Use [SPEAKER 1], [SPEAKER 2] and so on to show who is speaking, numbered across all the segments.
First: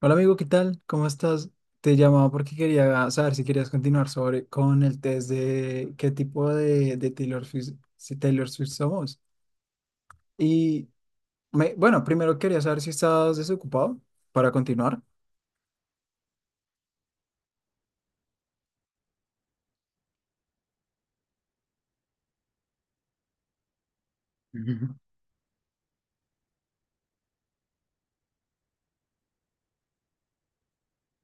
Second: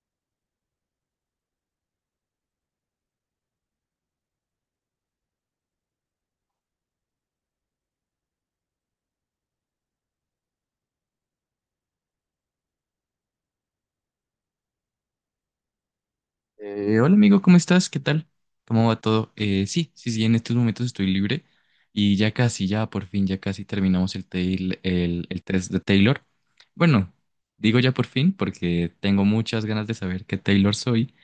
[SPEAKER 1] Hola amigo, ¿qué tal? ¿Cómo estás? Te llamaba porque quería saber si querías continuar sobre con el test de qué tipo de Taylor Swift, si Taylor Swift somos. Y bueno, primero quería saber si estás desocupado para continuar.
[SPEAKER 2] Hola amigo, ¿cómo estás? ¿Qué tal? ¿Cómo va todo? Sí, sí, sí, en estos momentos estoy libre y ya casi, ya por fin, ya casi terminamos el, tail-
[SPEAKER 1] Ujú.
[SPEAKER 2] el, el test de Taylor. Bueno, digo ya por fin porque tengo muchas ganas de saber qué Taylor soy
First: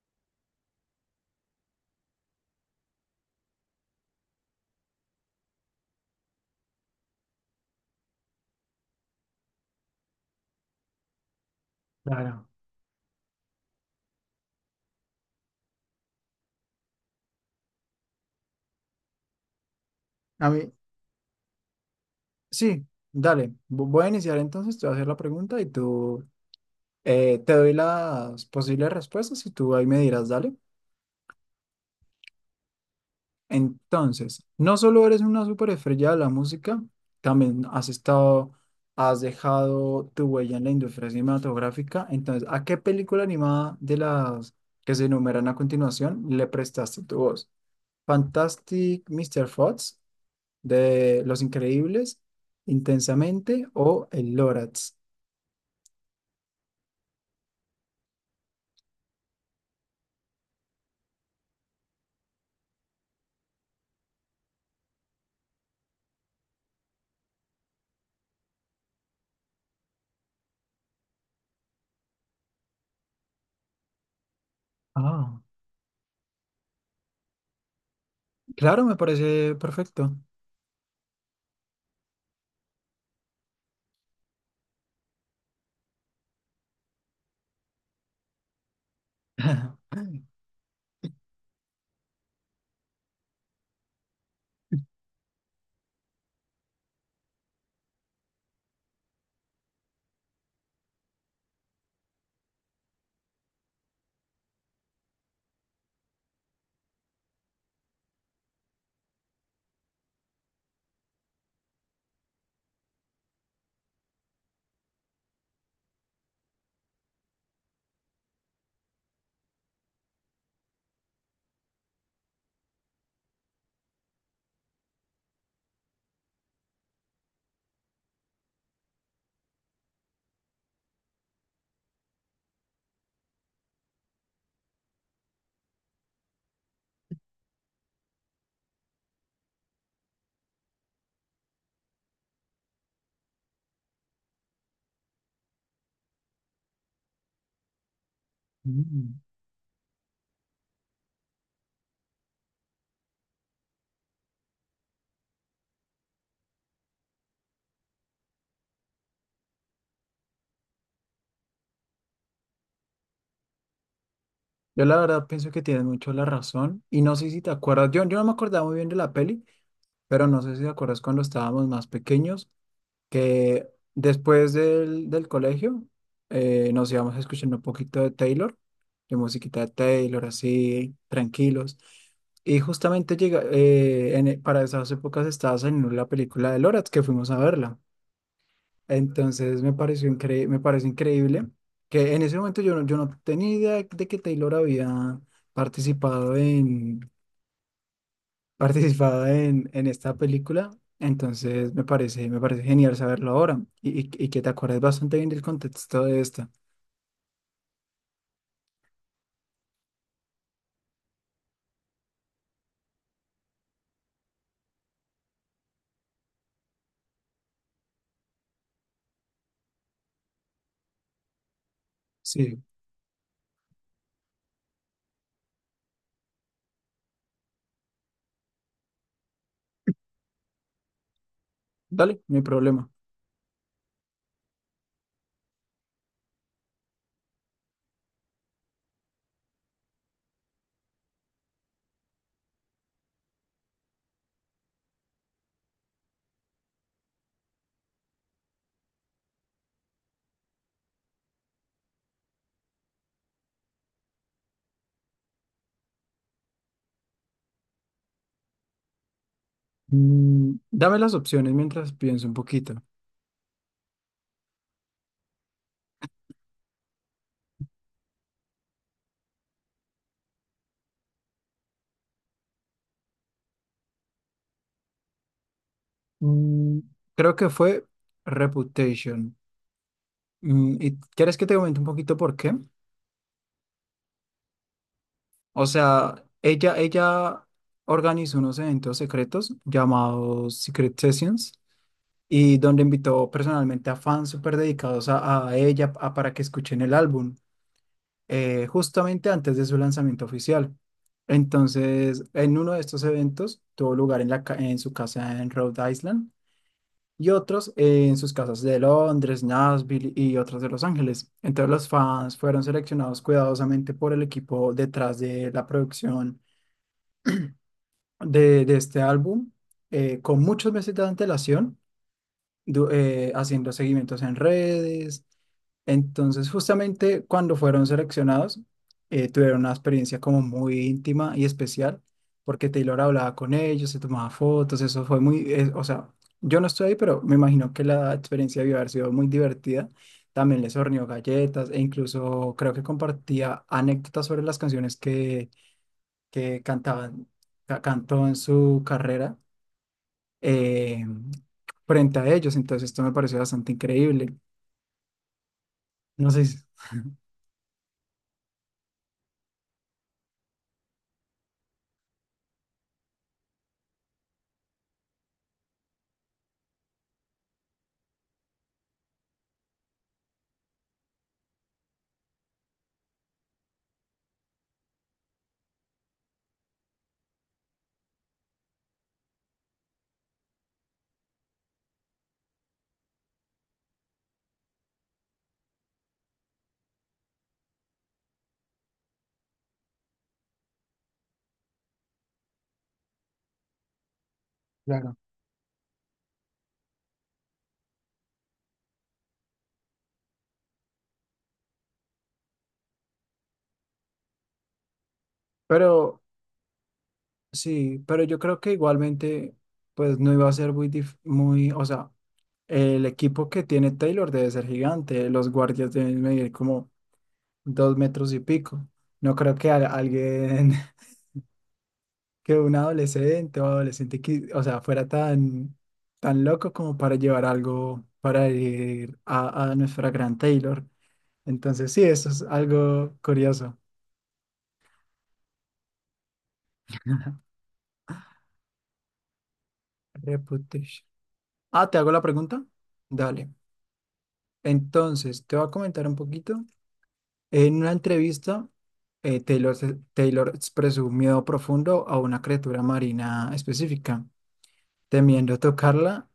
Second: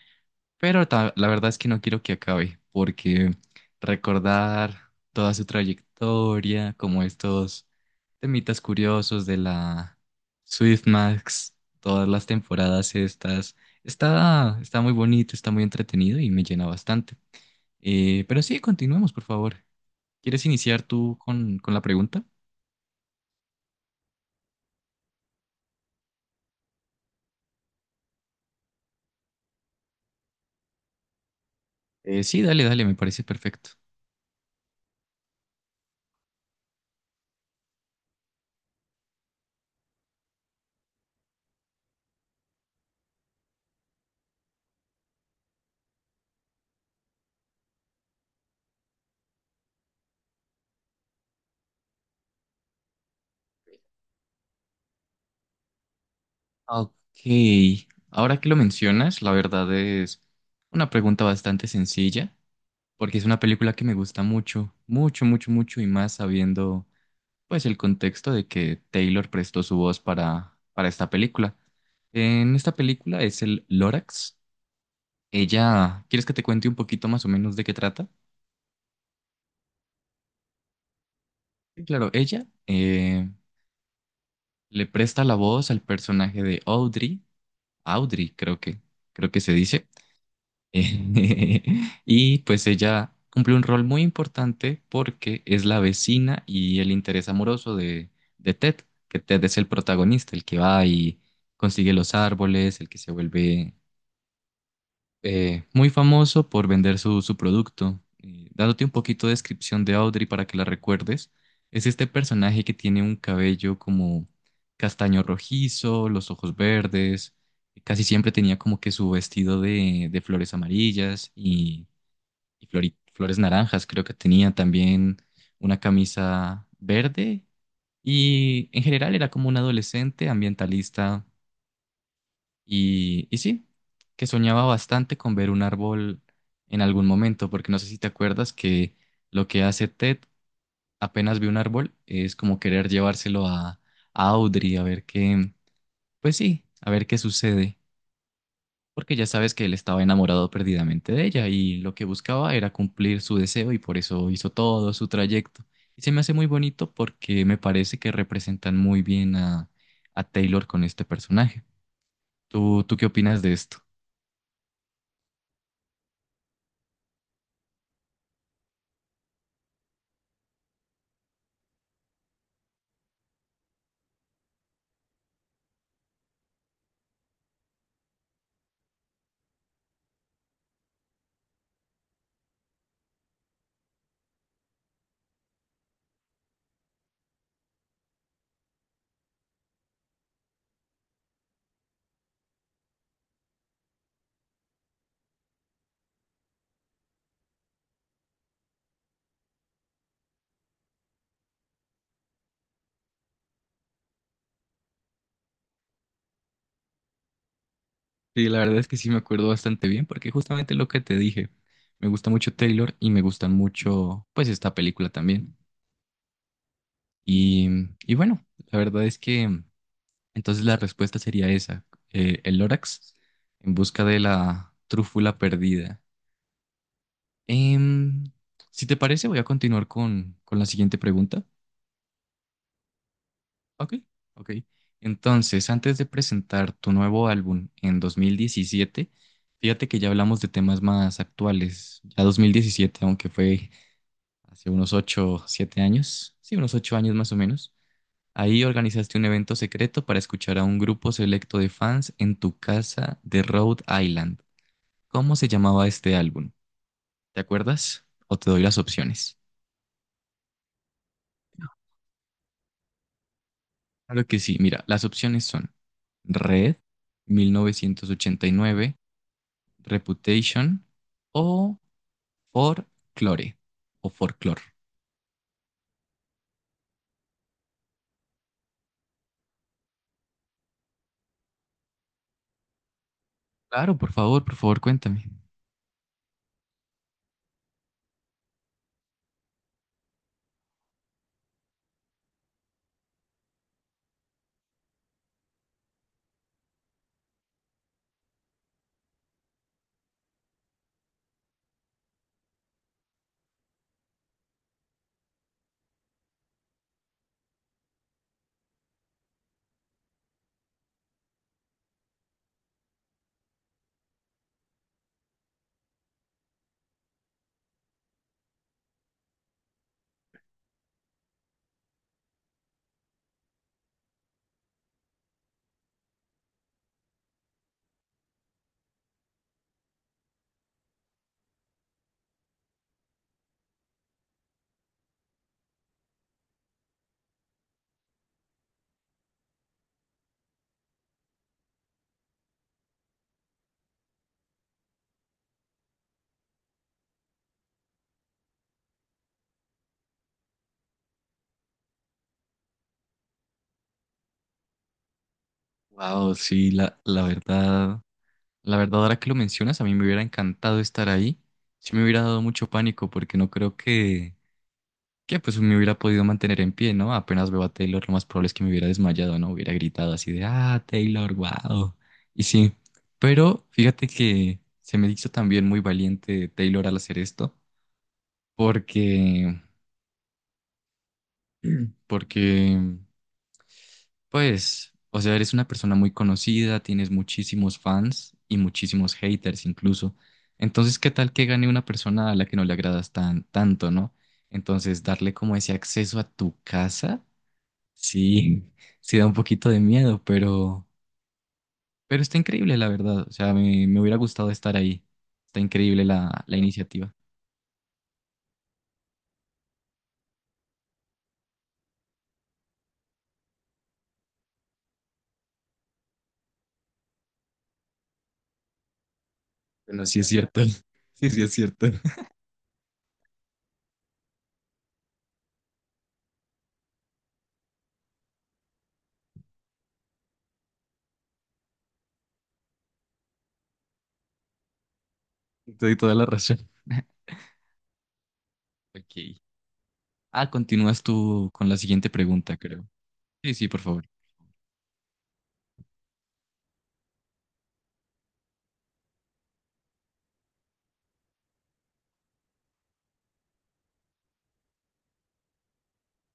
[SPEAKER 2] pero la verdad es que no quiero que acabe, porque recordar toda su trayectoria, como estos temitas curiosos de la Max, todas las
[SPEAKER 1] Claro.
[SPEAKER 2] temporadas estas, está muy bonito, está muy entretenido y me llena bastante. Pero sí, continuemos, por favor. ¿Quieres
[SPEAKER 1] A mí,
[SPEAKER 2] iniciar tú con, la pregunta?
[SPEAKER 1] sí, dale. Voy a iniciar entonces, te voy a hacer la pregunta y tú te doy las posibles respuestas y tú ahí me dirás, dale.
[SPEAKER 2] Sí, dale, dale, me parece perfecto.
[SPEAKER 1] Entonces, no solo eres una superestrella de la música, también has dejado tu huella en la industria cinematográfica. Entonces, ¿a qué película animada de las que se enumeran a continuación le prestaste tu voz? ¿Fantastic Mr. Fox de Los Increíbles, Intensamente o El Lorax?
[SPEAKER 2] Ok, ahora que lo mencionas, la verdad es una pregunta bastante sencilla, porque es una película que me gusta mucho, mucho, mucho, mucho, y más sabiendo pues el contexto de que Taylor prestó su voz para, esta película. En esta película es el Lorax.
[SPEAKER 1] Ah,
[SPEAKER 2] Ella, ¿quieres que te cuente un poquito más o menos de qué trata?
[SPEAKER 1] claro, me parece perfecto.
[SPEAKER 2] Sí, claro, ella le presta la voz al personaje de Audrey. Audrey creo que, se dice. Eh, Y pues ella cumple un rol muy importante porque es la vecina y el interés amoroso de Ted, que Ted es el protagonista, el que va y consigue los árboles, el que se vuelve muy famoso por vender su producto. Dándote un poquito de descripción de Audrey para que la recuerdes, es este personaje que tiene un cabello como castaño rojizo, los ojos verdes, casi siempre tenía como que su vestido de, flores amarillas y flores naranjas, creo que tenía también una camisa verde y en general era como un adolescente ambientalista y sí, que soñaba bastante con ver un árbol en algún momento, porque no sé si te acuerdas que lo que hace Ted apenas ve un árbol es como querer llevárselo a Audrey a ver qué, pues sí, a ver qué sucede,
[SPEAKER 1] Mm.
[SPEAKER 2] porque ya sabes que él estaba enamorado perdidamente de ella y lo que buscaba era cumplir su deseo y por eso hizo todo su trayecto. Y se me hace muy bonito porque me parece que representan muy bien a, Taylor con este personaje. ¿Tú qué opinas de esto?
[SPEAKER 1] Yo la verdad pienso que tienes mucho la razón y no sé si te acuerdas, yo no me acordaba muy bien de la peli, pero no sé si te acuerdas cuando estábamos más pequeños, que después del colegio nos íbamos escuchando un poquito de Taylor, de musiquita de Taylor, así, tranquilos. Y justamente llega, para esas épocas estaba saliendo la película de Lorax, que fuimos a verla. Entonces me parece increíble que en ese momento yo no tenía idea de que Taylor había participado en, participado en esta película. Entonces me parece genial saberlo ahora y que te acuerdes bastante bien del contexto de esta.
[SPEAKER 2] Sí, la verdad es que sí me acuerdo bastante bien porque justamente lo que te dije, me gusta mucho Taylor y me gusta mucho pues esta película también. Y, y, bueno, la verdad es que entonces la respuesta sería esa, el
[SPEAKER 1] Sí,
[SPEAKER 2] Lorax en busca de la trúfula perdida. Em, si te parece voy a continuar con la siguiente pregunta.
[SPEAKER 1] dale, no hay problema.
[SPEAKER 2] Ok, ok. Entonces, antes de presentar tu nuevo álbum en 2017, fíjate que ya hablamos de temas más actuales. Ya 2017, aunque fue hace unos 8, 7 años, sí, unos 8 años más o menos, ahí organizaste un evento secreto para escuchar a un grupo selecto de fans en tu casa de Rhode Island. ¿Cómo se llamaba este álbum? ¿Te acuerdas? ¿O te doy las opciones?
[SPEAKER 1] Mm, dame las opciones mientras pienso un poquito.
[SPEAKER 2] Claro que sí, mira, las opciones son Red, 1989. Reputation o Folklore o Folklore.
[SPEAKER 1] Mm, creo que fue Reputation. Mm, ¿y quieres que te comente un poquito por qué?
[SPEAKER 2] Claro, por favor, cuéntame.
[SPEAKER 1] O sea, ella organizó unos eventos secretos llamados Secret Sessions y donde invitó personalmente a fans súper dedicados a ella para que escuchen el álbum justamente antes de su lanzamiento oficial. Entonces, en uno de estos eventos tuvo lugar en su casa en Rhode Island y otros en sus casas de Londres, Nashville y otros de Los Ángeles. Entonces, los fans fueron seleccionados cuidadosamente por el equipo detrás de la producción de este álbum con muchos meses de antelación, haciendo seguimientos en redes. Entonces, justamente cuando fueron seleccionados, tuvieron una experiencia como muy íntima y especial, porque Taylor hablaba con ellos, se tomaba fotos, eso fue o sea, yo no estoy ahí, pero me imagino que la experiencia debió haber sido muy divertida. También les horneó galletas e incluso creo que compartía anécdotas sobre las canciones que cantaban, cantó en su carrera eh, frente a ellos. Entonces esto me pareció bastante increíble. No
[SPEAKER 2] Wow,
[SPEAKER 1] sé si...
[SPEAKER 2] sí, la verdad, la verdad, ahora que lo mencionas, a mí me hubiera encantado estar ahí. Sí me hubiera dado mucho pánico porque no creo que, pues me hubiera podido mantener en pie, ¿no? Apenas veo a Taylor, lo más probable es que me hubiera desmayado, ¿no? Hubiera gritado así de, ah, Taylor, wow. Y sí, pero fíjate que se me hizo también muy valiente Taylor al hacer esto porque porque, pues, o sea, eres una persona muy conocida, tienes muchísimos fans y muchísimos haters incluso. Entonces, ¿qué tal que gane una persona a la que no le agradas tan tanto, ¿no? Entonces,
[SPEAKER 1] Claro.
[SPEAKER 2] darle como ese acceso a tu casa, sí, sí da un poquito de miedo, pero, está increíble, la verdad. O sea, me, hubiera gustado estar ahí. Está increíble
[SPEAKER 1] Pero
[SPEAKER 2] la iniciativa.
[SPEAKER 1] sí, pero yo creo que igualmente, pues no iba a ser o sea, el equipo que tiene Taylor debe ser gigante, los guardias deben medir como dos metros y pico. No creo que
[SPEAKER 2] Bueno, sí es cierto.
[SPEAKER 1] alguien,
[SPEAKER 2] Sí, sí es cierto.
[SPEAKER 1] que un adolescente o adolescente, o sea, fuera tan, tan loco como para llevar algo para ir a nuestra gran Taylor. Entonces, sí, eso es algo curioso.
[SPEAKER 2] Te doy toda la razón. Ok. Ah, continúas
[SPEAKER 1] Reputation.
[SPEAKER 2] tú con la
[SPEAKER 1] Ah, ¿te
[SPEAKER 2] siguiente
[SPEAKER 1] hago la
[SPEAKER 2] pregunta,
[SPEAKER 1] pregunta?
[SPEAKER 2] creo.
[SPEAKER 1] Dale.
[SPEAKER 2] Sí, sí, por favor.
[SPEAKER 1] Entonces, te voy a comentar un poquito. En una entrevista, Taylor expresó un miedo profundo a una criatura marina específica, temiendo tocarla,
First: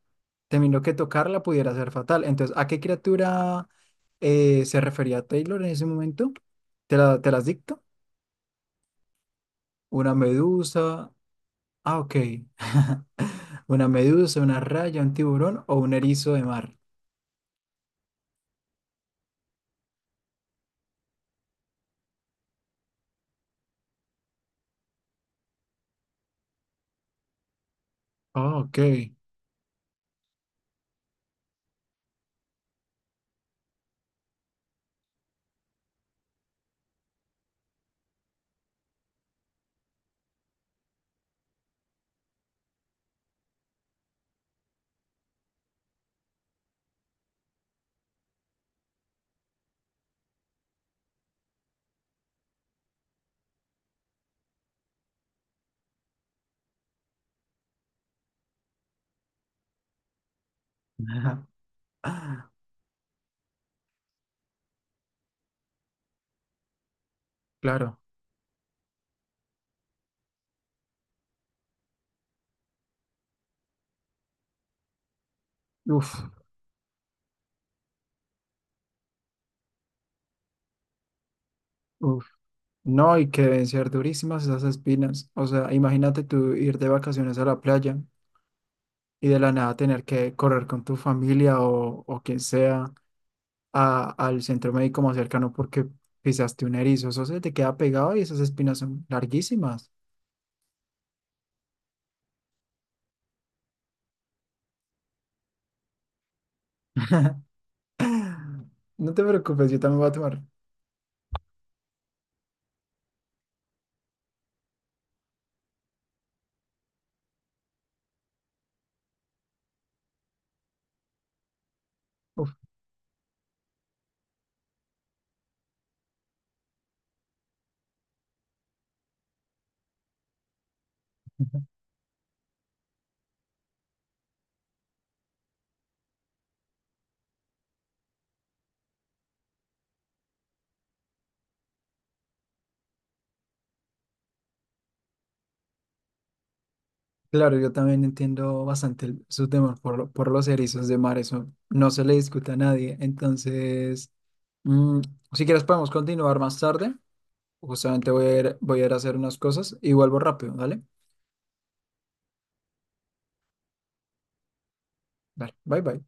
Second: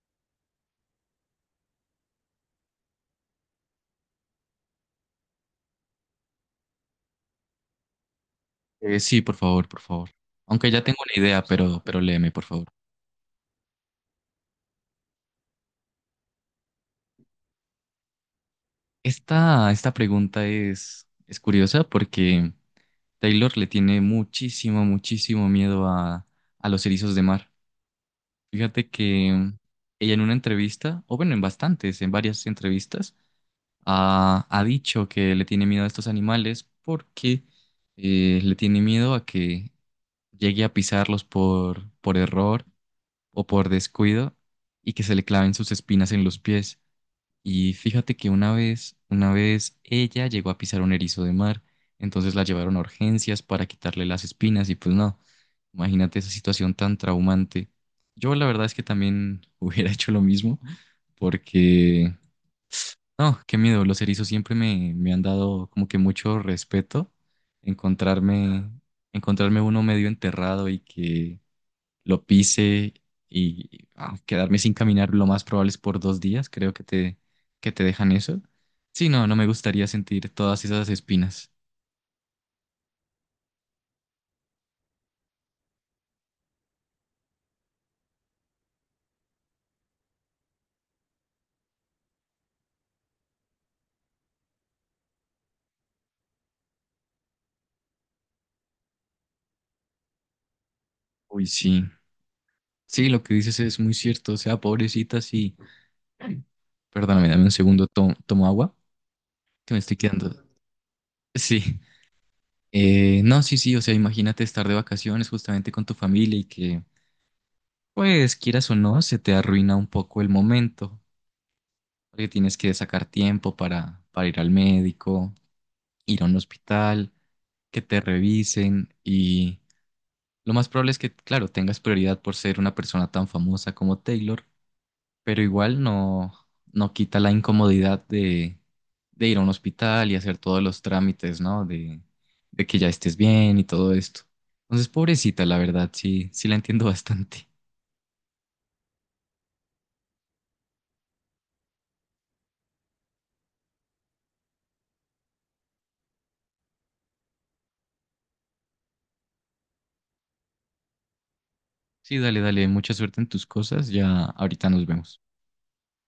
[SPEAKER 1] temiendo que tocarla pudiera ser fatal. Entonces, ¿a qué criatura se refería Taylor en ese momento? ¿Te la, te las dicto?
[SPEAKER 2] Sí, por favor, por favor.
[SPEAKER 1] ¿Una
[SPEAKER 2] Aunque ya tengo
[SPEAKER 1] medusa?
[SPEAKER 2] una idea, pero,
[SPEAKER 1] Ah,
[SPEAKER 2] pero
[SPEAKER 1] ok.
[SPEAKER 2] léeme, por favor.
[SPEAKER 1] Una medusa, una raya, un tiburón o un erizo de mar.
[SPEAKER 2] esta, pregunta es curiosa porque Taylor le tiene muchísimo, muchísimo miedo a los erizos de mar.
[SPEAKER 1] Ah, ok.
[SPEAKER 2] Fíjate que ella en una entrevista, o bueno, en bastantes, en varias entrevistas, ha, dicho que le tiene miedo a estos animales porque le tiene miedo a que llegue a pisarlos por error o por descuido y que se le claven sus espinas en los pies. Y fíjate que una vez ella llegó a pisar un erizo de mar, entonces la llevaron a urgencias para quitarle las espinas y pues no, imagínate esa situación tan traumante. Yo la verdad es que también hubiera hecho lo mismo
[SPEAKER 1] Ajá.
[SPEAKER 2] porque,
[SPEAKER 1] Ah,
[SPEAKER 2] no, qué miedo, los erizos siempre me han dado como que mucho respeto
[SPEAKER 1] claro.
[SPEAKER 2] encontrarme, encontrarme uno medio enterrado y que lo pise y ah, quedarme sin caminar lo más probable es por
[SPEAKER 1] Uf,
[SPEAKER 2] 2 días, creo que te dejan eso. Sí, no, no me gustaría sentir todas esas espinas.
[SPEAKER 1] uf. No, y que deben ser durísimas esas espinas. O sea, imagínate tú ir de vacaciones a la playa y de la nada tener que correr con tu familia o quien sea al centro médico más cercano porque pisaste un erizo. Eso se te queda pegado y esas espinas son larguísimas.
[SPEAKER 2] Uy, sí. Sí, lo que dices es muy cierto, o sea, pobrecita, sí. Perdóname, dame un segundo, tomo agua,
[SPEAKER 1] No te preocupes,
[SPEAKER 2] que me
[SPEAKER 1] yo
[SPEAKER 2] estoy
[SPEAKER 1] también voy a
[SPEAKER 2] quedando.
[SPEAKER 1] tomar.
[SPEAKER 2] Sí. No, sí, sí, o sea, imagínate estar de vacaciones justamente con tu familia y que, pues, quieras o no, se te arruina un poco el momento, porque
[SPEAKER 1] Uf.
[SPEAKER 2] tienes que sacar tiempo para, ir al médico, ir a un hospital, que te revisen y lo más probable es que, claro, tengas prioridad por ser una persona tan famosa como Taylor, pero igual no, no quita la incomodidad de, ir a un hospital y hacer todos los trámites, ¿no? de que ya estés bien y todo esto. Entonces, pobrecita, la verdad, sí, sí la entiendo bastante.
[SPEAKER 1] Claro, yo también entiendo bastante su temor por, por los erizos de mar, eso no se le discute a nadie. Entonces, mm, si quieres podemos continuar más tarde. Justamente voy a ir a hacer unas cosas y vuelvo rápido, ¿vale?
[SPEAKER 2] Sí, dale, dale, mucha suerte en tus cosas, ya ahorita nos vemos.
[SPEAKER 1] Vale, bye bye.